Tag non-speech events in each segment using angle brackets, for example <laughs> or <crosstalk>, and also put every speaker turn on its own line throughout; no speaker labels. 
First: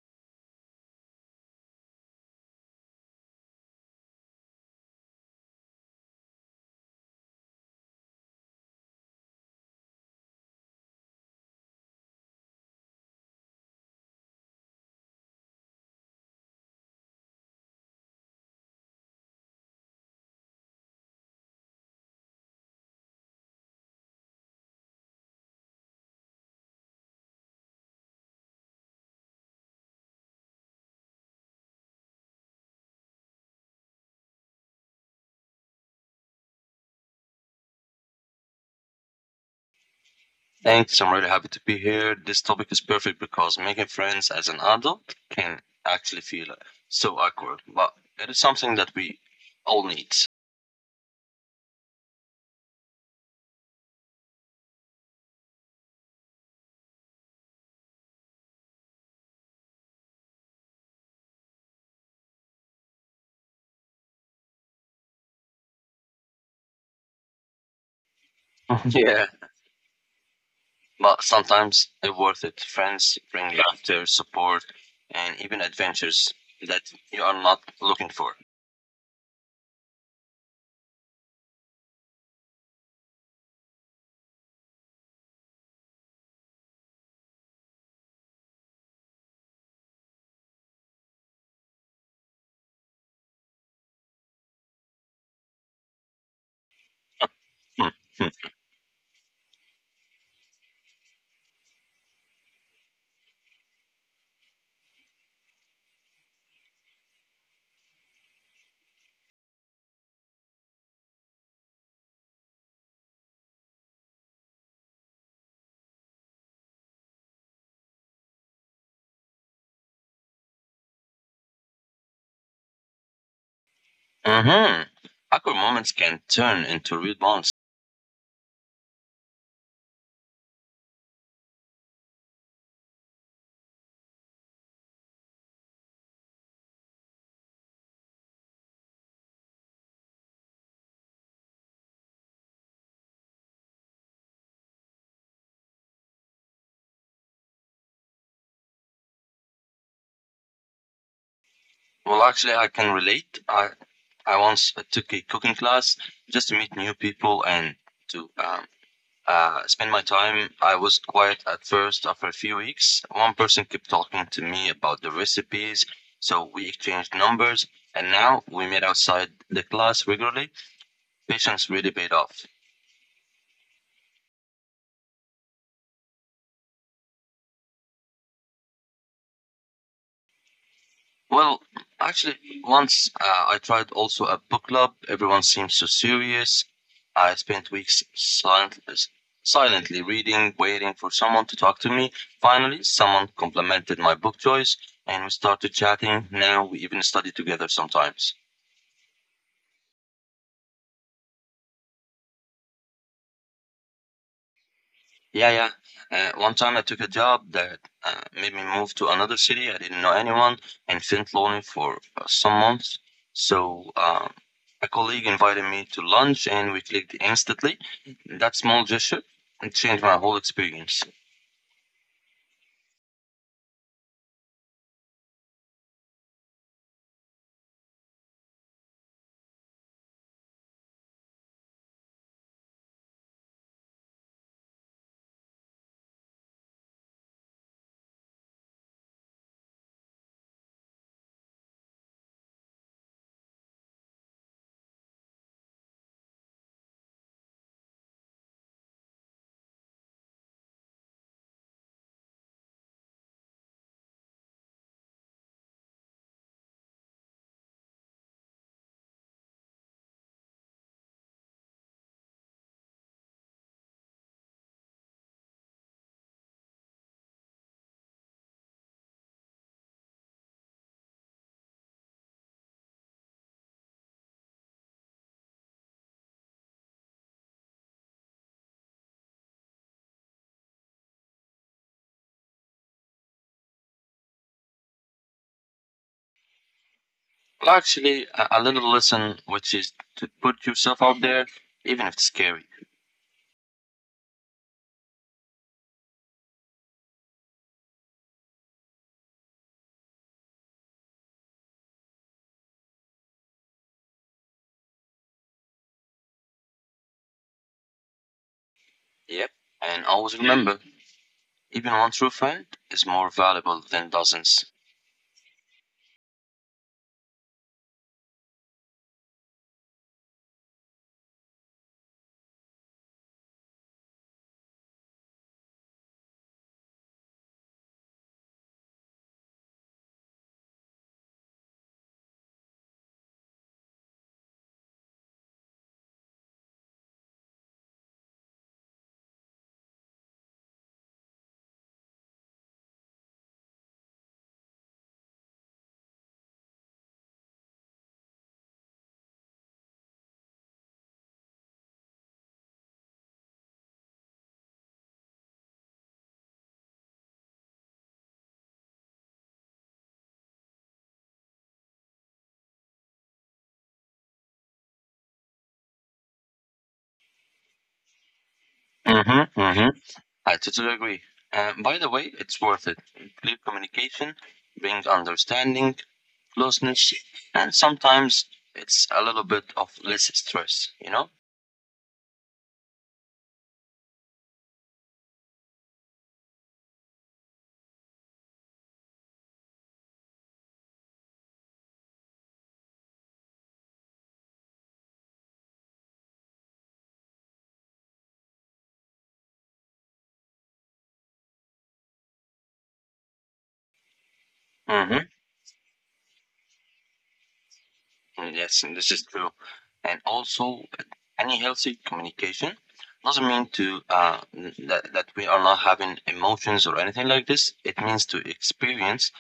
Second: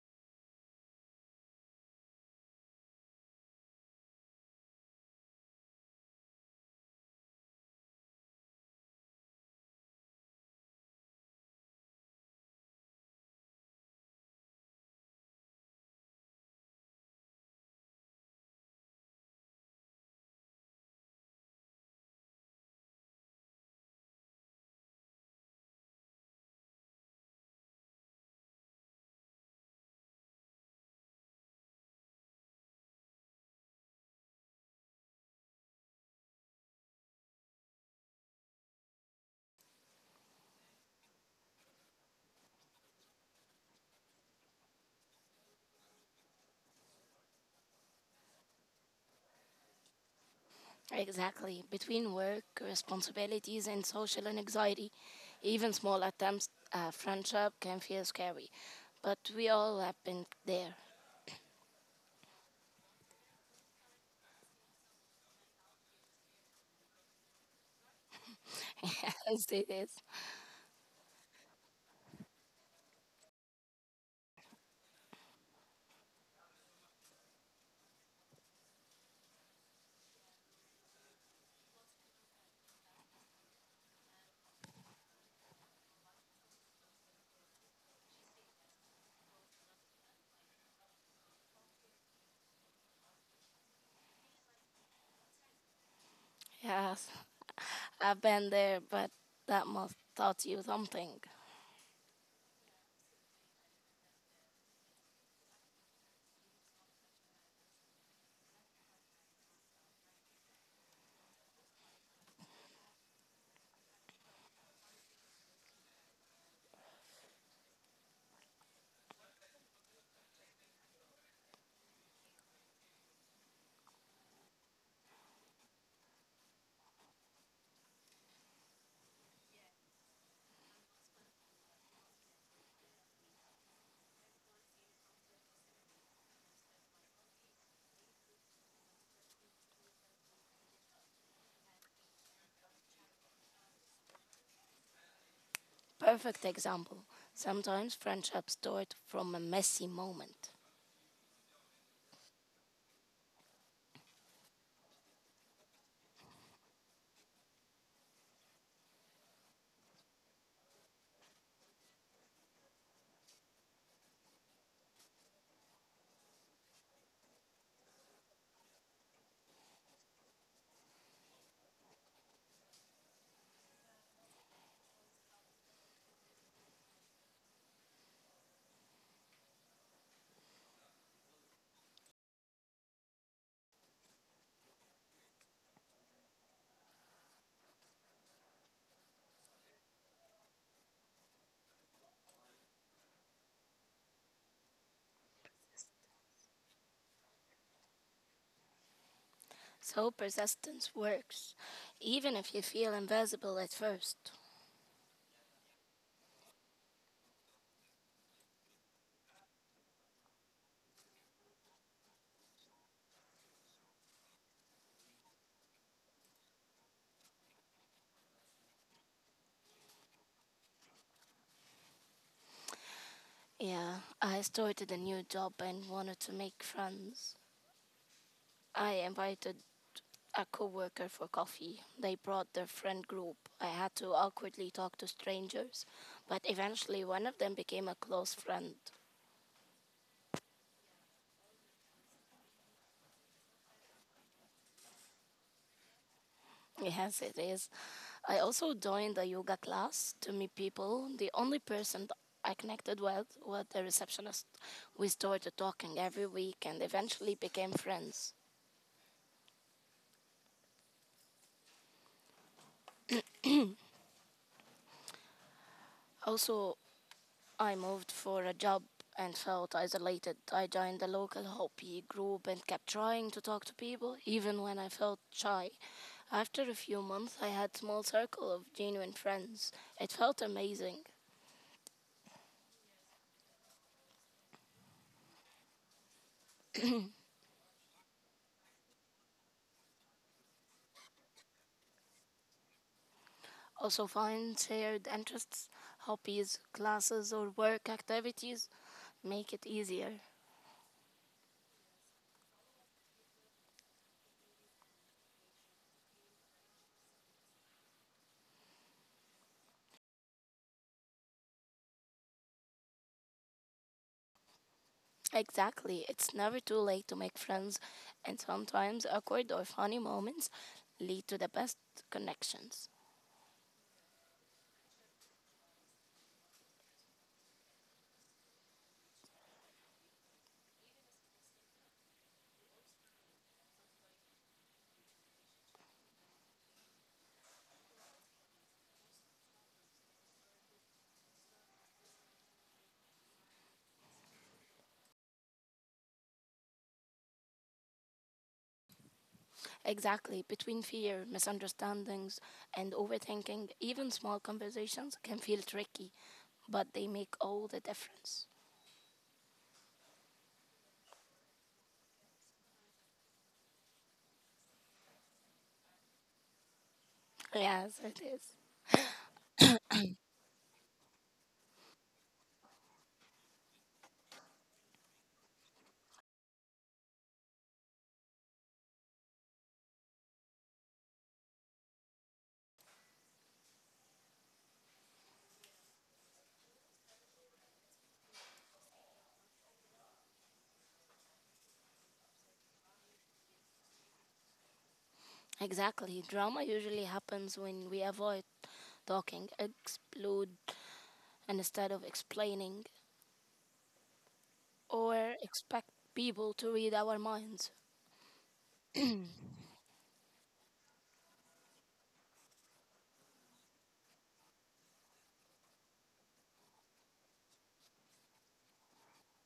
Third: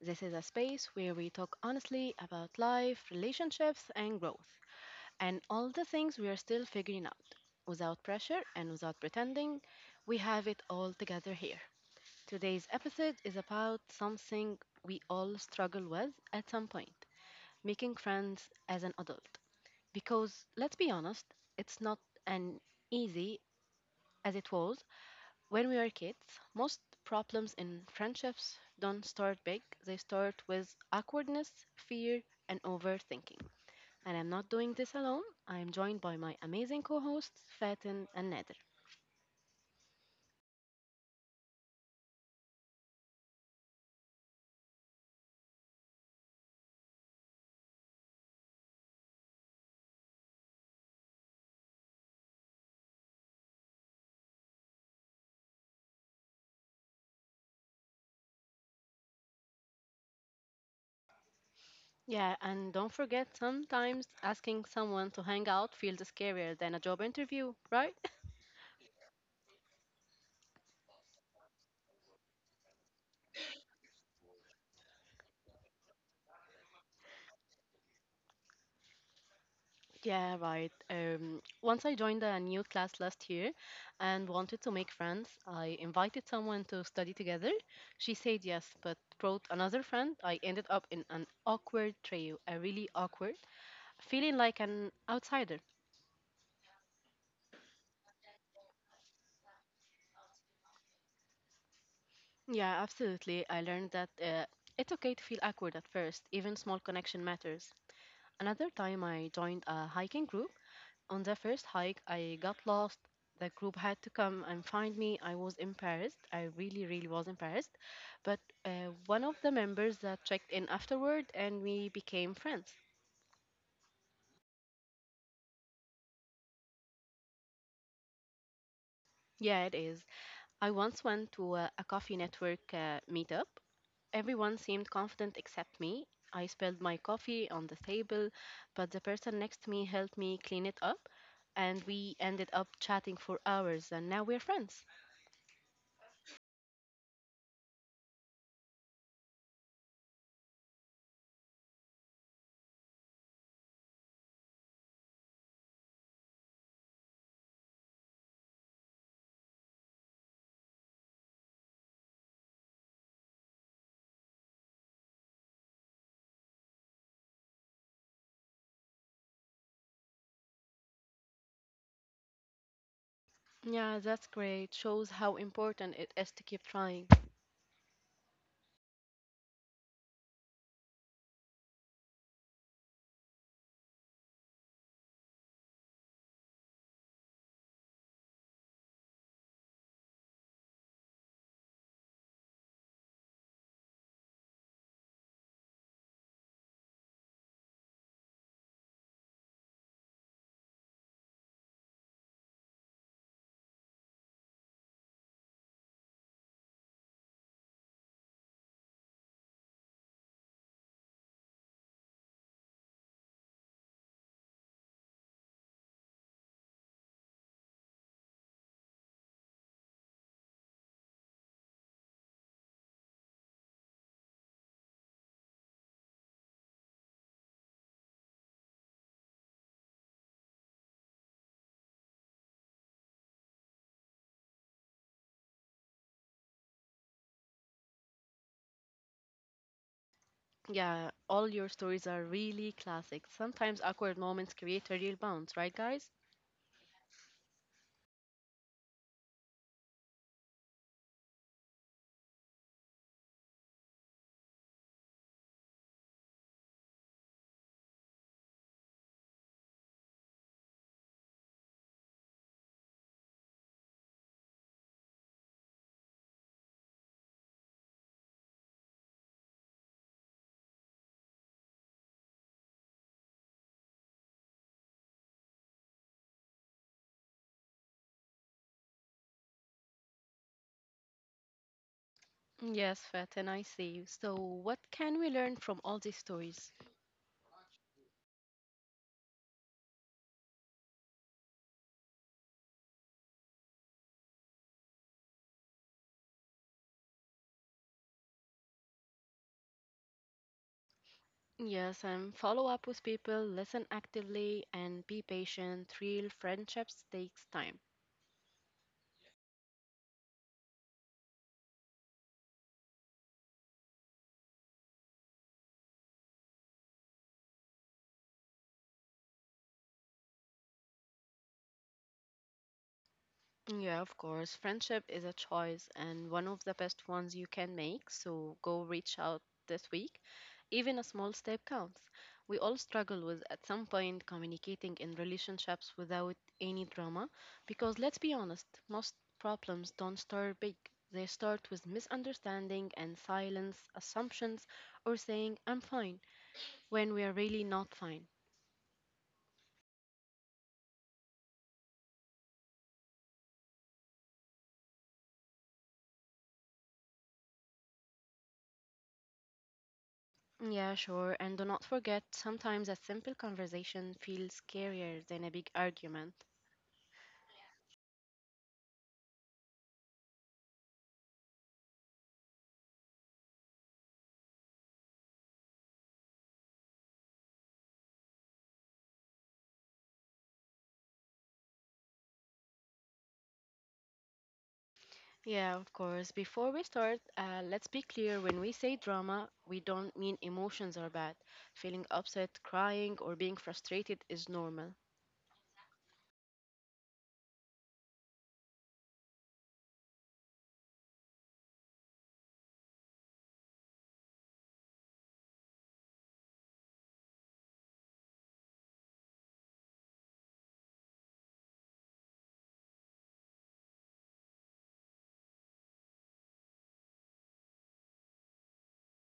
This is a space where we talk honestly about life, relationships, and growth, and all the things we are still figuring out. Without pressure and without pretending, we have it all together here. Today's episode is about something we all struggle with at some point making friends as an adult. Because let's be honest, it's not an easy as it was when we are kids, most problems in friendships don't start big. They start with awkwardness, fear, and overthinking. And I'm not doing this alone. I'm joined by my amazing co hosts, Fatin and Nader.
Thanks. I'm really happy to be here. This topic is perfect because making friends as an adult can actually feel so awkward, but it is something that we all need.
Exactly. Between work, responsibilities, and social anxiety, even small attempts at friendship can feel scary. But we all have been there.
Yeah, and don't forget sometimes asking someone to hang out feels scarier than a job interview, right?
<laughs> Yeah,
<laughs> As it is.
but sometimes it's worth it. Friends bring laughter, support, and even adventures that you are not looking for.
Yeah, right. Once I joined a new class last year and wanted to make friends, I invited someone to study together. She said yes, but brought another friend. I ended up in an awkward trio, a really awkward, feeling like an outsider.
Yes, I've
<laughs>
been there, but that must taught you something.
Yeah, absolutely. I learned that it's okay to feel awkward at first, even small connection matters. Another time I joined a hiking group. On the first hike, I got lost. The group had to come and find me. I was embarrassed. I really, really was embarrassed. But one of the members that checked in afterward and we became friends.
Mm-hmm. Awkward moments can turn into real bonds.
Yeah, it is. I once went to a coffee network meetup. Everyone seemed confident except me. I spilled my coffee on the table, but the person next to me helped me clean it up. And we ended up chatting for hours, and now we're friends.
Perfect example. Sometimes friendships start from a messy moment.
Well, actually, I can relate. I once took a cooking class just to meet new people and to spend my time. I was quiet at first. After a few weeks, one person kept talking to me about the recipes, so we exchanged numbers, and now we meet outside the class regularly. Patience really paid off.
Yeah, that's great. Shows how important it is to keep trying.
Well, actually, once, I tried also a book club. Everyone seemed so serious. I spent weeks silently reading, waiting for someone to talk to me. Finally, someone complimented my book choice, and we started chatting. Now we even study together sometimes.
So persistence works, even if you feel invisible at first.
Yeah, yeah. One time I took a job that made me move to another city. I didn't know anyone and felt lonely for some months. So a colleague invited me to lunch and we clicked instantly. That small gesture it changed my whole experience.
Yeah, I started a new job and wanted to make friends. I invited a coworker for coffee. They brought their friend group. I had to awkwardly talk to strangers, but eventually one of them became a close friend. <laughs>
Yeah, all your stories are really classic. Sometimes awkward moments create a real bounce, right, guys?
Yes, it is. I also joined a yoga class to meet people. The only person I connected with was the receptionist. We started talking every week and eventually became friends. Also, I moved for a job and felt isolated. I joined the local Hopi group and kept trying to talk to people, even when I felt shy. After a few months, I had a small circle of genuine friends. It felt amazing.
Yes, Fatin, I see. So, what can we learn from all these stories?
Well, actually, a little lesson, which is to put yourself out there, even if it's scary.
Also, find shared interests, hobbies, classes, or work activities make it easier.
Yes, and follow up with people, listen actively, and be patient. Real friendships takes time.
Yep. And always remember, even one true friend is more valuable than dozens.
Exactly, it's never too late to make friends, and sometimes awkward or funny moments lead to the best connections.
Yeah, of course. Friendship is a choice and one of the best ones you can make. So go reach out this week. Even a small step counts. We all struggle with, at some point, communicating in relationships without any drama. Because let's be honest, most problems don't start big. They start with misunderstanding and silence, assumptions, or saying, I'm fine, when we are really not fine.
Exactly. Between fear, misunderstandings, and overthinking, even small conversations can feel tricky, but they make all the difference.
Yeah, sure. And do not forget, sometimes a simple conversation feels scarier than a big argument.
Yes, it is.
Mm-hmm. Mm-hmm. I totally agree. And by the way, it's worth it. Clear communication brings understanding, closeness, and sometimes it's a little bit of less stress, you know?
Yeah, of course. Before we start, let's be clear when we say drama, we don't mean emotions are bad. Feeling upset, crying, or being frustrated is normal.
Exactly. Drama usually happens when we avoid talking, explode, and instead of explaining
Mm-hmm.
or expect people to read our minds.
Yes, and this is true. And also, any healthy communication doesn't mean to that we are not having emotions or anything like this. It means to experience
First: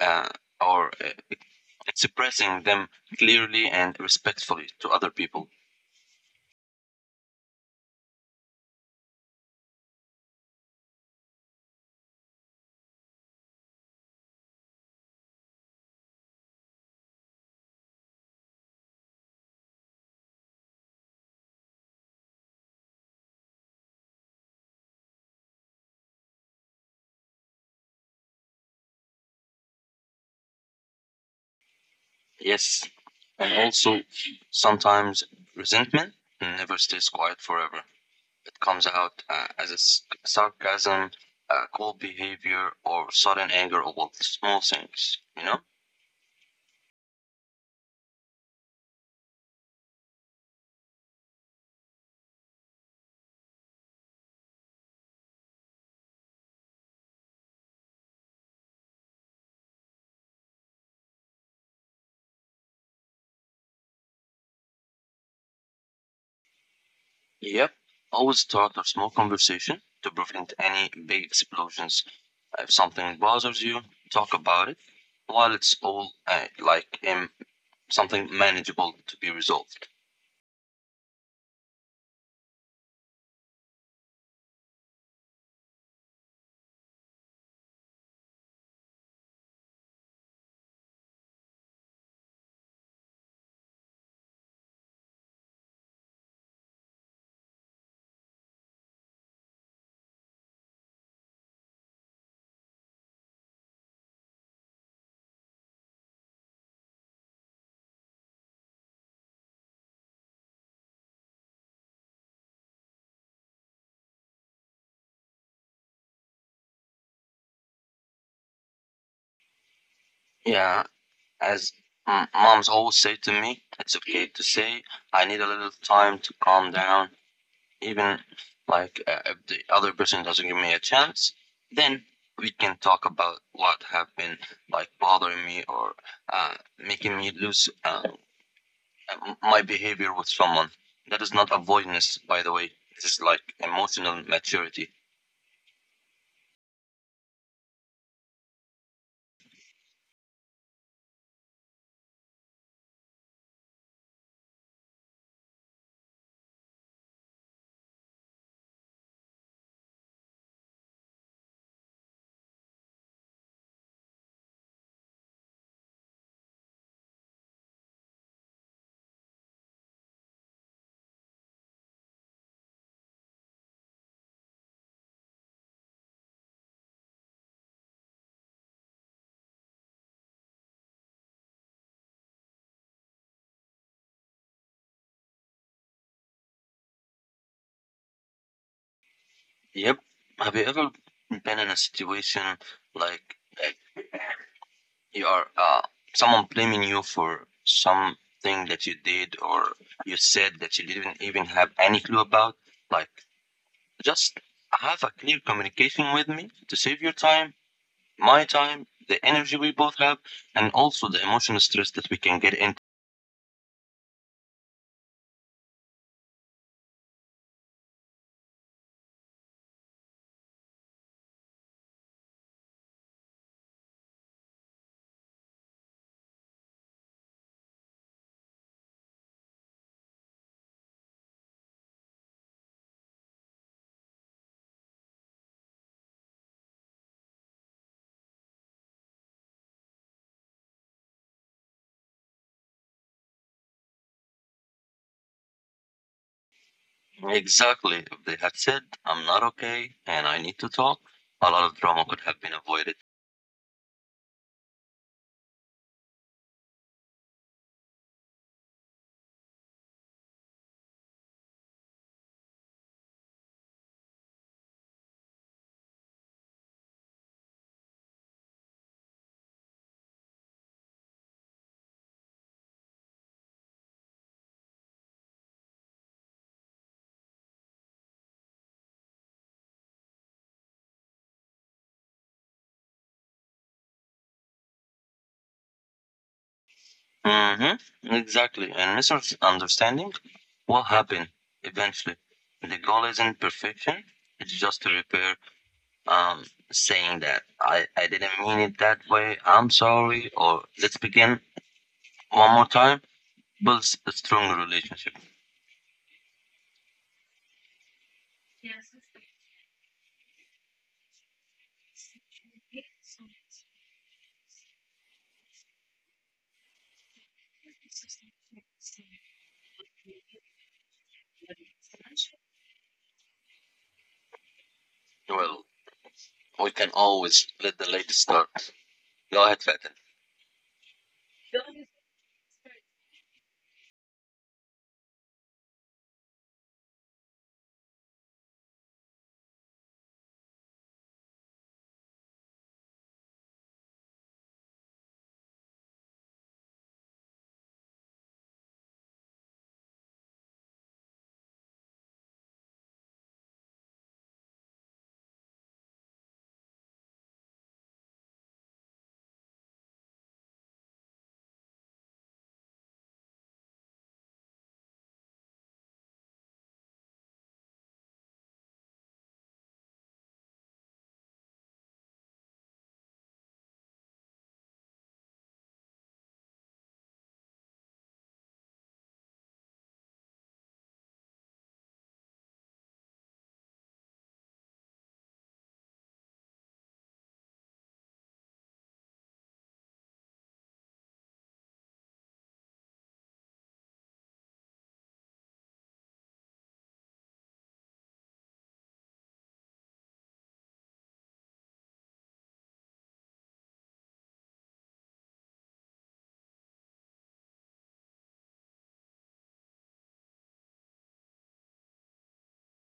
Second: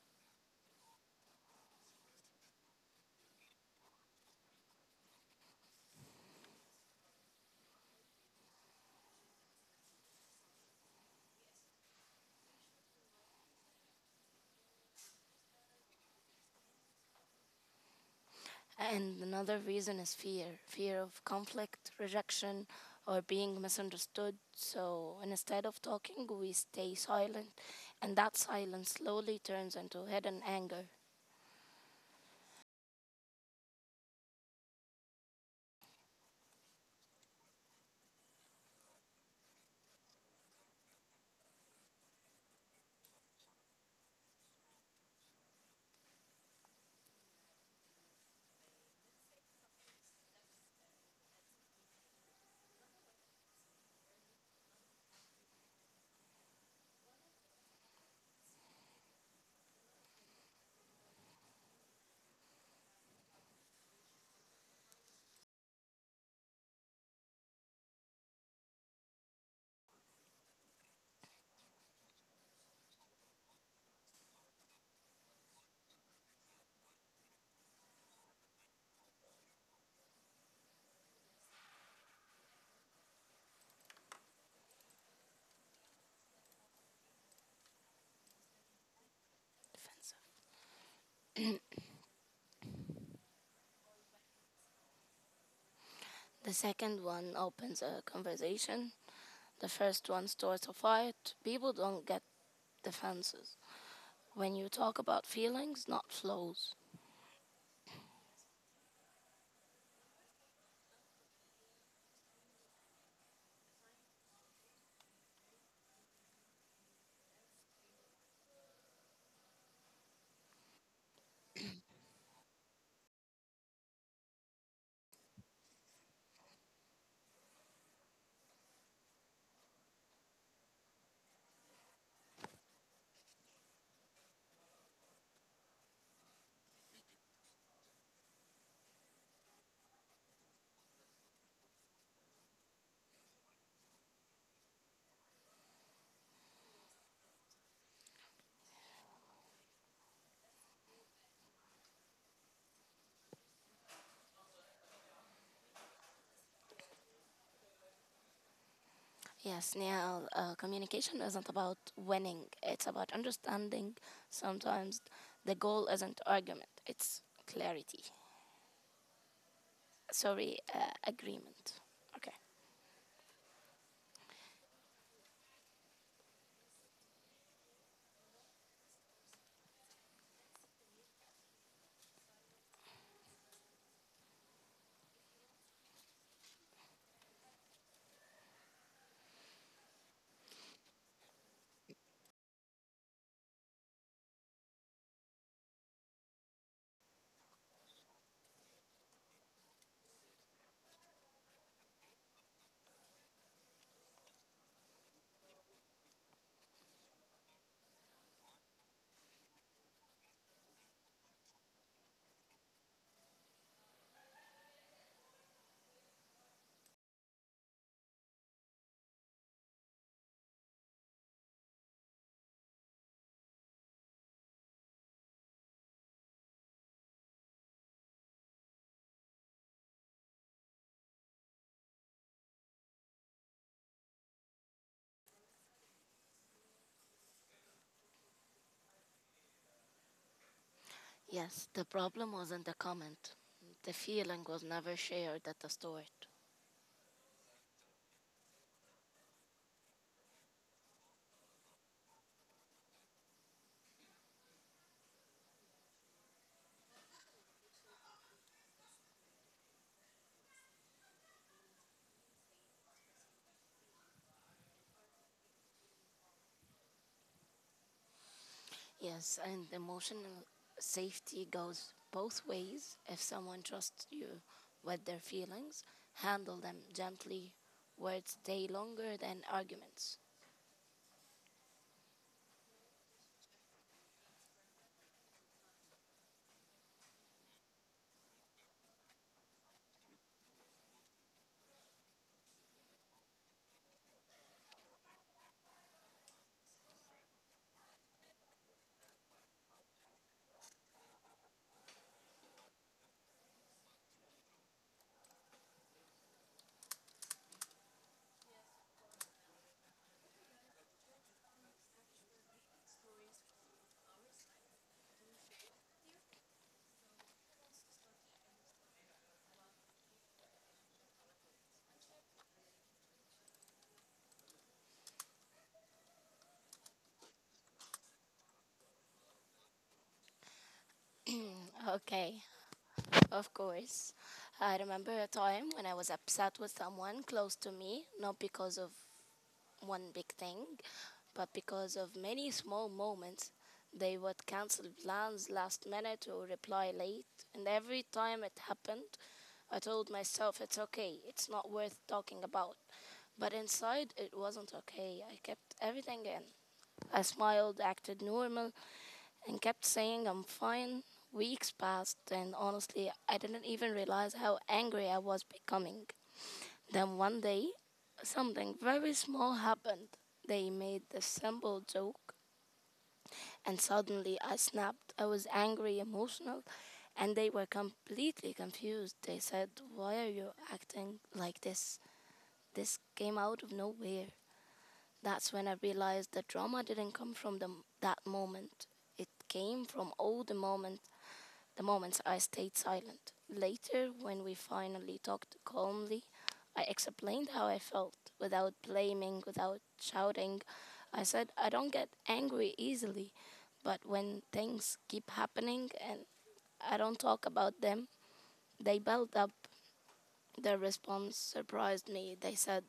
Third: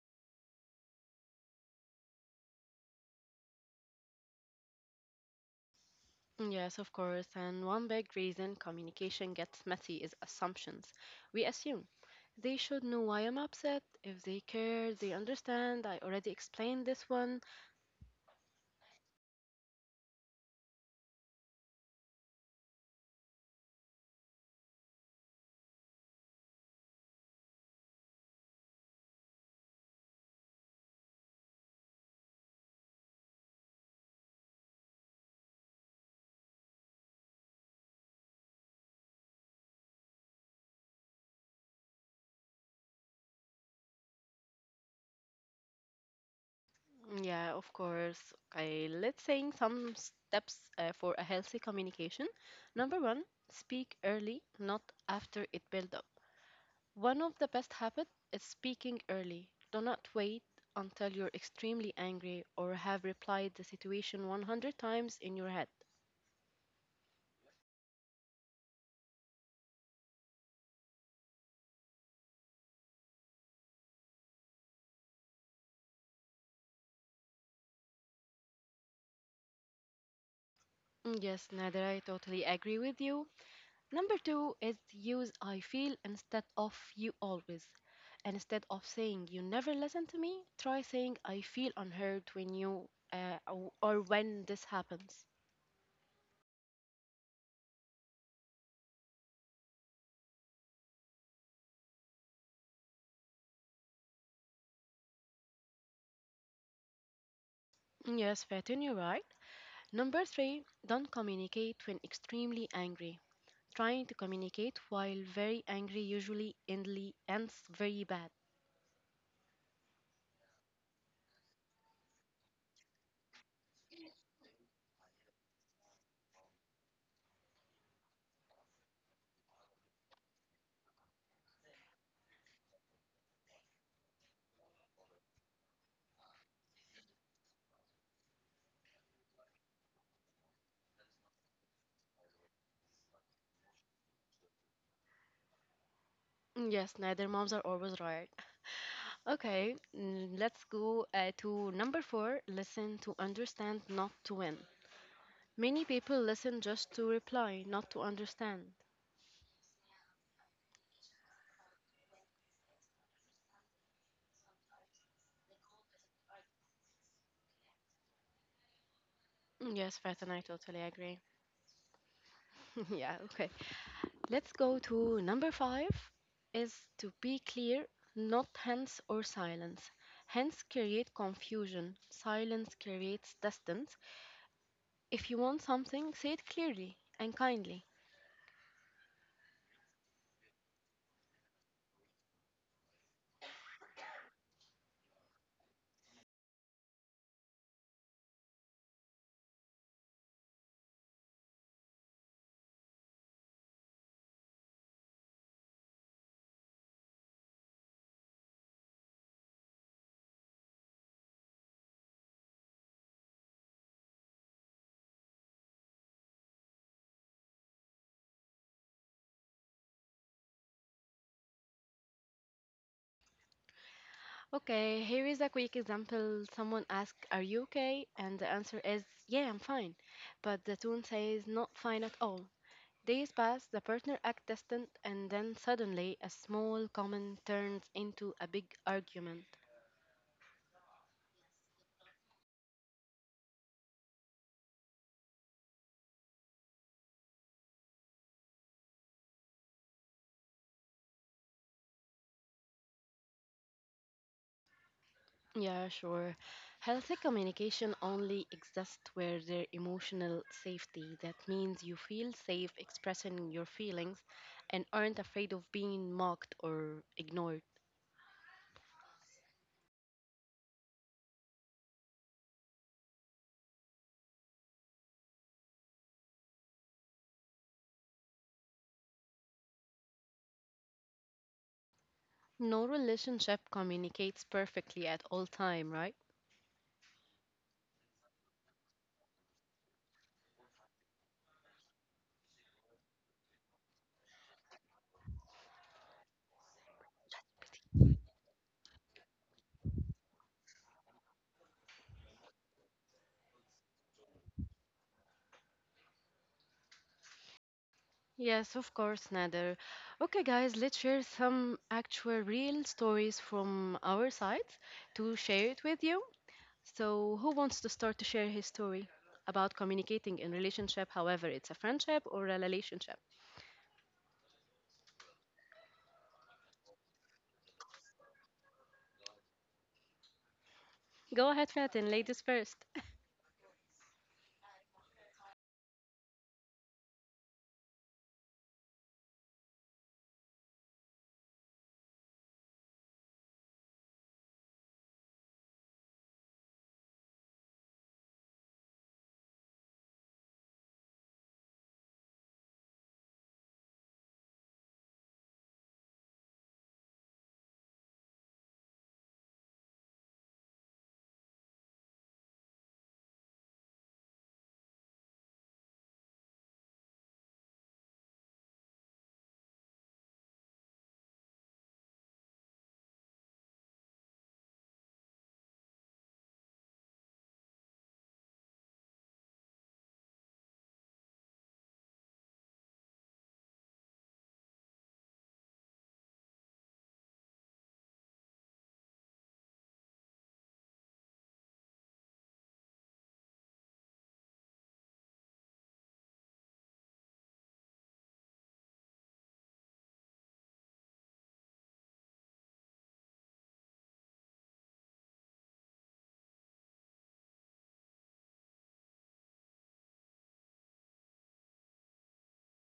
uh, or expressing them clearly and respectfully to other people.
Yes, of course. And one big reason communication gets messy is assumptions. We assume they should know why I'm upset. If they care, they understand. I already explained this one.
And another reason is fear of conflict, rejection, or being misunderstood. So instead of talking, we stay silent, and that silence slowly turns into hidden anger.
Yes, and also sometimes resentment never stays quiet forever. It comes out as a sarcasm, cold behavior, or sudden anger over small things, you know?
Yeah, of course. Okay, let's say some steps for a healthy communication. Number one, speak early, not after it build up. One of the best habits is speaking early. Do not wait until you're extremely angry or have replied the situation 100 times in your head.
Yep. Always start a small conversation to prevent any big explosions. If something bothers you, talk about it while it's all something manageable to be resolved.
Mm, yes, Nader, I totally agree with you. Number two is use I feel instead of you always. Instead of saying you never listen to
Defensive.
me, try saying I feel unheard when you or when this happens.
The second one opens a conversation, the first one starts a fight. People don't get defenses. When you talk about feelings, not flows.
Yes, Fatin, you're right. Number three, don't communicate when extremely angry. Trying to communicate while very angry usually endly ends very bad.
Yeah, as moms always say to me, it's okay to say, I need a little time to calm down. Even if the other person doesn't give me a chance, then we can talk about what have been like bothering me or making me lose my behavior with someone. That is not avoidance, by the way. It is like emotional maturity.
Yes, neither moms are always right. Okay, mm, let's go to number four listen to understand, not to win. Many people listen just to reply, not to understand.
Yes, Neil, communication isn't about winning, it's about understanding. Sometimes the goal isn't argument, it's clarity.
Mm, yes, Fatin, I
Sorry,
totally agree.
agreement. Okay.
<laughs> Yeah, okay. Let's go to number five is to be clear, not hence or silence. Hence create confusion. Silence creates distance. If you want something, say it clearly and kindly.
Yep. Have you ever been in a situation like uh, you're someone blaming you for something that you did or you said that you didn't even have any clue about. Like, just have a clear communication with me to save your time, my time, the energy we both have, and also the emotional stress that we can get into.
Okay, here is a quick example. Someone asks, are you okay? And the answer is, yeah, I'm fine. But the tone says, not fine at all. Days pass, the partner act distant, and then suddenly a small comment turns into a big argument.
Yes, the problem wasn't the comment. The feeling was never shared at the start.
Exactly. If they had said, I'm not okay and I need to talk, a lot of drama could have been avoided.
Yeah, sure. Healthy communication only exists where there's emotional safety. That means you feel safe expressing your feelings and aren't afraid of being mocked or ignored.
Yes, and emotional safety goes both ways. If someone trusts you with their feelings, handle them gently. Words stay longer than arguments.
No relationship communicates perfectly at all time, right?
Mm-hmm. Exactly. And research understanding what happened eventually. The goal isn't perfection. It's just to repair. Um, saying that I didn't mean it that way. I'm sorry. Or let's begin one more time. Builds a stronger relationship.
Yes, of course, Nader. Okay, guys, let's share some actual real stories from our side to share it with you. So, who wants to start to share his story about communicating in relationship, however it's a friendship or a relationship?
Well, we can always let the lady start. Go ahead, Fatin.
Go ahead, Fatin, ladies
Okay,
first.
of course. I remember a time when I was upset with someone close to me, not because of one big thing, but because of many small moments. They would cancel plans last minute or reply late, and every time it happened, I told myself it's okay, it's not worth talking about. But inside, it wasn't okay. I kept everything in. I smiled, acted normal, and kept saying I'm fine. Weeks passed, and honestly, I didn't even realize how angry I was becoming. Then one day, something very small happened. They made the simple joke, and suddenly I snapped. I was angry, emotional, and they were completely confused. They said, "Why are you acting like this? This came out of nowhere." That's when I realized the drama didn't come from that moment. It came from the moments I stayed silent. Later, when we finally talked calmly, I explained how I felt without blaming, without shouting. I said I don't get angry easily, but when things keep happening and I don't talk about them, they build up. Their response surprised me. They said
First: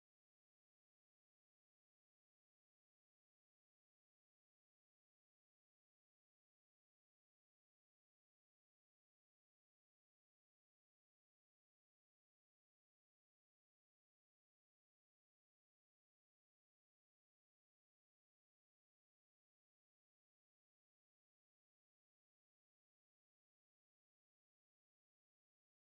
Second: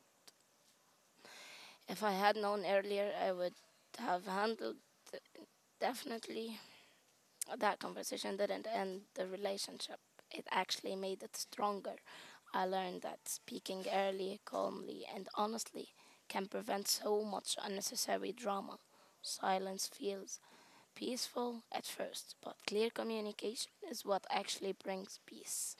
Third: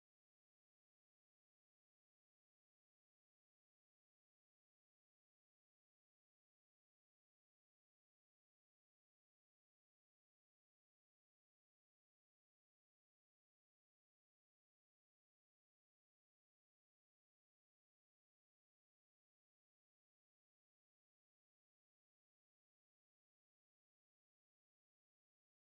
if I had known earlier, I would have handled uh, Definitely, that conversation didn't end the relationship. It actually made it stronger. I learned that speaking early, calmly, and honestly can prevent so much unnecessary drama. Silence feels peaceful at first, but clear communication is what actually brings peace.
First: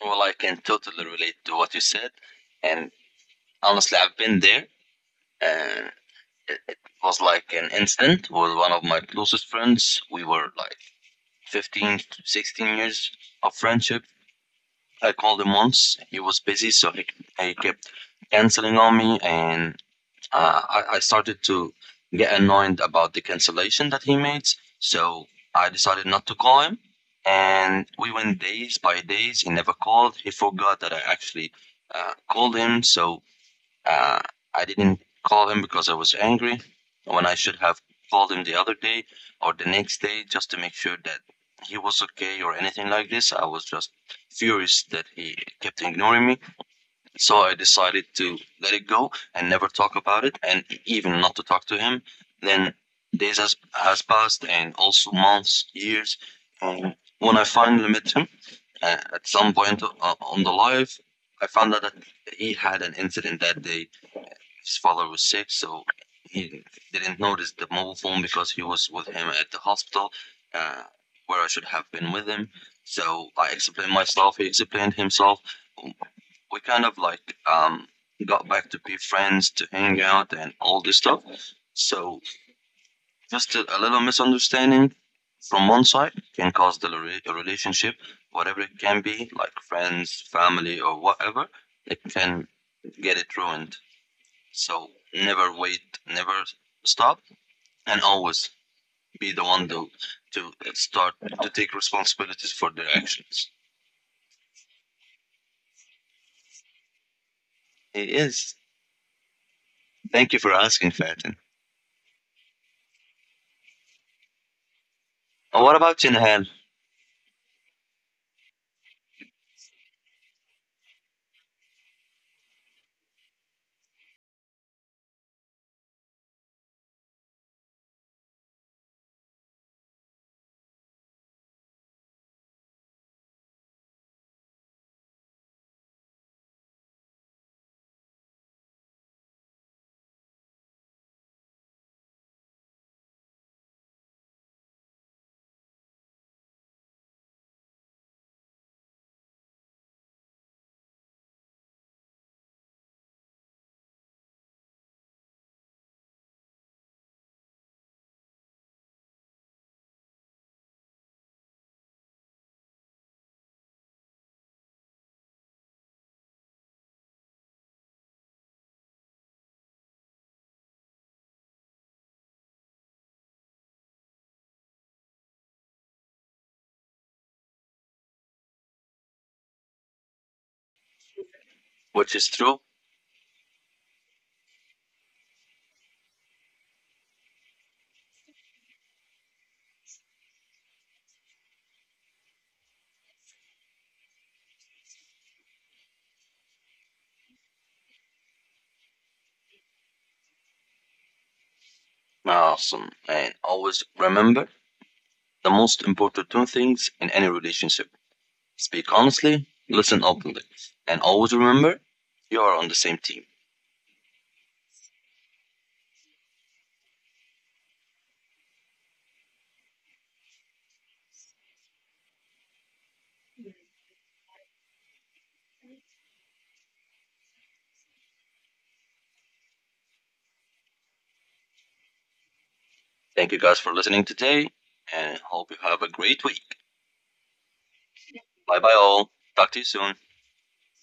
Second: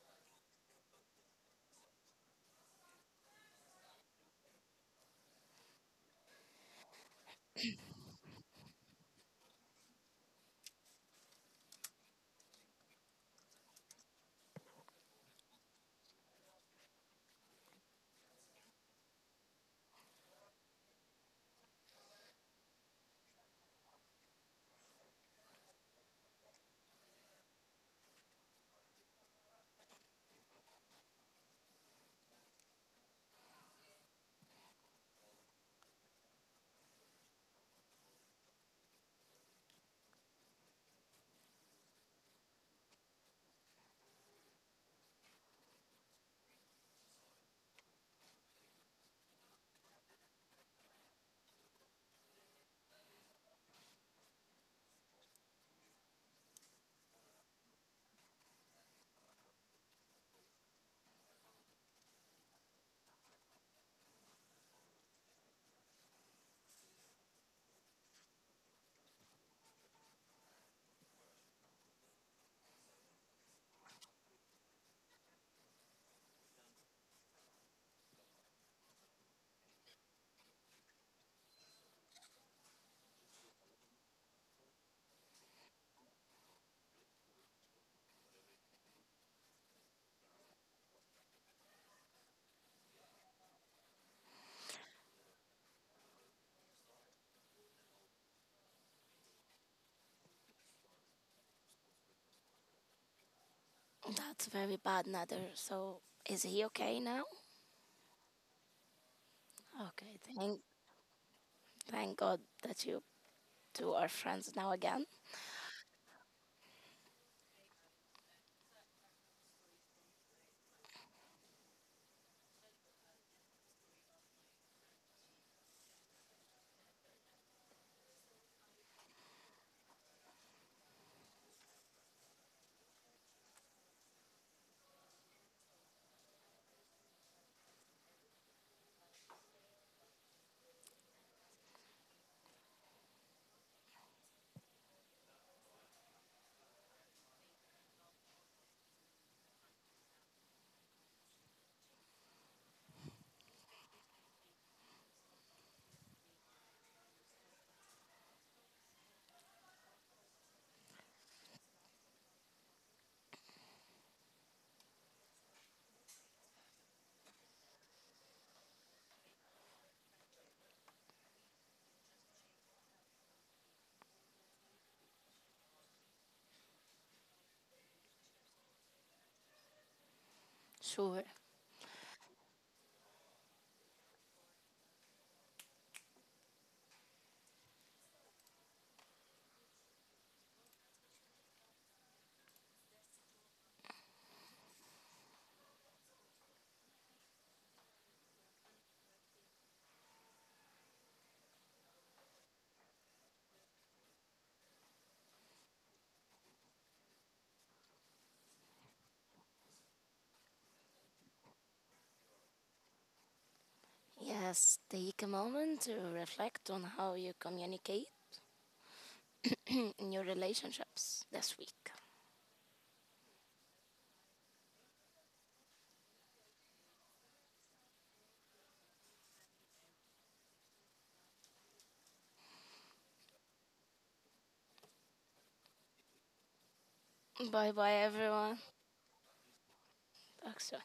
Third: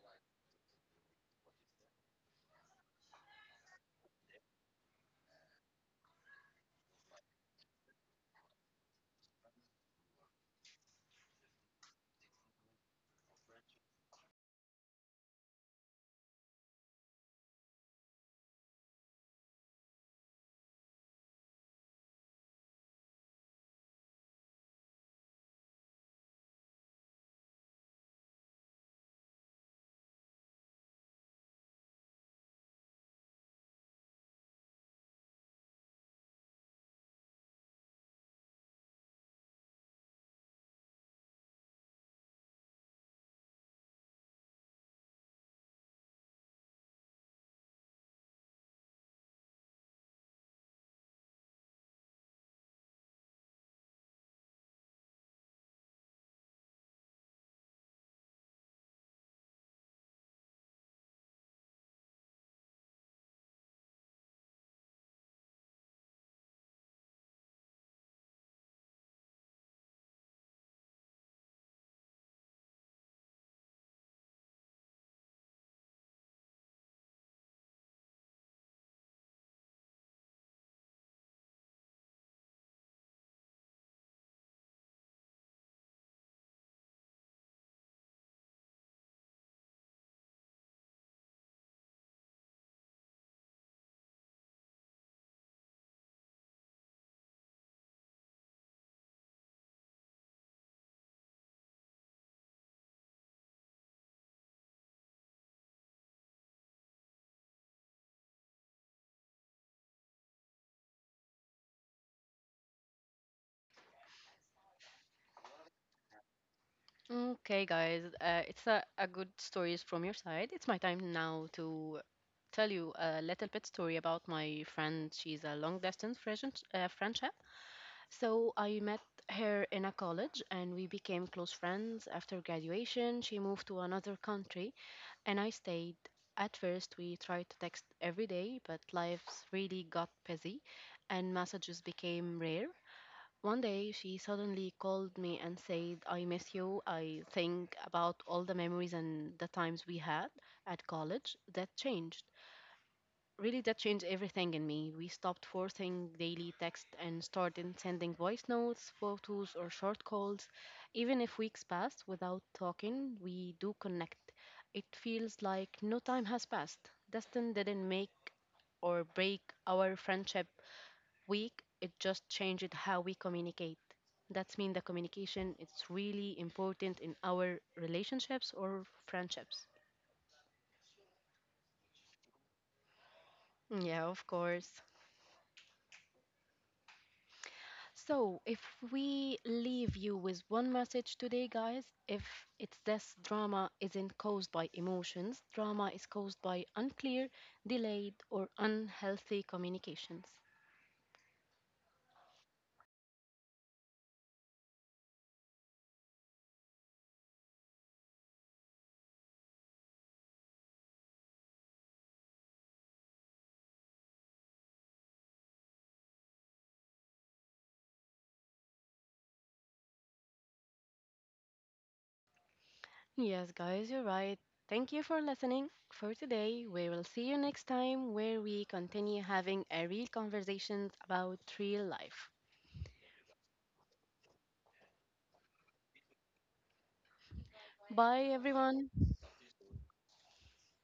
Well, I can totally relate to what you said, and honestly, I've been there. And it was like an incident with one of my closest friends. We were like 15, to 16 years of friendship. I called him once. He was busy, so he kept canceling on me, and I started to get annoyed about the cancellation that he made. So I decided not to call him. And we went days by days. He never called. He forgot that I actually called him. So uh, I didn't call him because I was angry when I should have called him the other day or the next day just to make sure that he was okay or anything like this. I was just furious that he kept ignoring me. So I decided to let it go and never talk about it and even not to talk to him. Then days has passed and also months, years. And when I finally met him at some point on the live, I found out that he had an incident that day his father was sick, so he didn't notice the mobile phone because he was with him at the hospital, uh, where I should have been with him. So I explained myself. He explained himself. We kind of like got back to be friends, to hang out, and all this stuff. So just a little misunderstanding from one side can cause the relationship, whatever it can be, like friends, family, or whatever, it can get it ruined. So never wait, never stop, and always be the one though to start to take responsibilities for their actions.
That's very bad, Nader. So, is he okay now?
It is.
Okay,
Thank you for asking, Fatin.
Thank God that you two are friends now again.
What about you, Nihal?
Okay, guys, it's a good stories from your side. It's my time now to tell you a little bit story about my friend. She's a long distance friendship. Friendship. So I met her in a college and we became close friends. After graduation, she moved to another country and I stayed. At first, we tried to text every day, but lives really got busy and messages became rare. One day, she suddenly called me and said, I miss you. I think about all the memories and the times we had at college that changed. Really, that changed everything in me. We stopped forcing daily text and started sending voice notes, photos, or short calls. Even if weeks pass without talking, we do connect. It feels like no time has passed. Dustin didn't make or break our friendship weak, it just changed how we communicate. That's mean the communication it's really important in our relationships or friendships.
Sure.
Which is true?
Yeah, of course. So, if we leave you with one message today, guys, if it's this drama isn't caused by emotions, drama is caused by unclear, delayed, or unhealthy communications.
Awesome. And always remember the most important two things in any relationship speak honestly, listen openly, and always remember you are on the same team.
Yes, take a moment to reflect on how you communicate <clears throat> in your relationships this week.
Yes, guys, you're right. Thank you for listening. For today, we will see you next time where we continue having a real conversations about real life.
Thank you guys for listening today, and hope you have a great week.
Bye bye,
Bye,
everyone.
Bye bye,
everyone.
all. Talk to you soon.
Talk soon.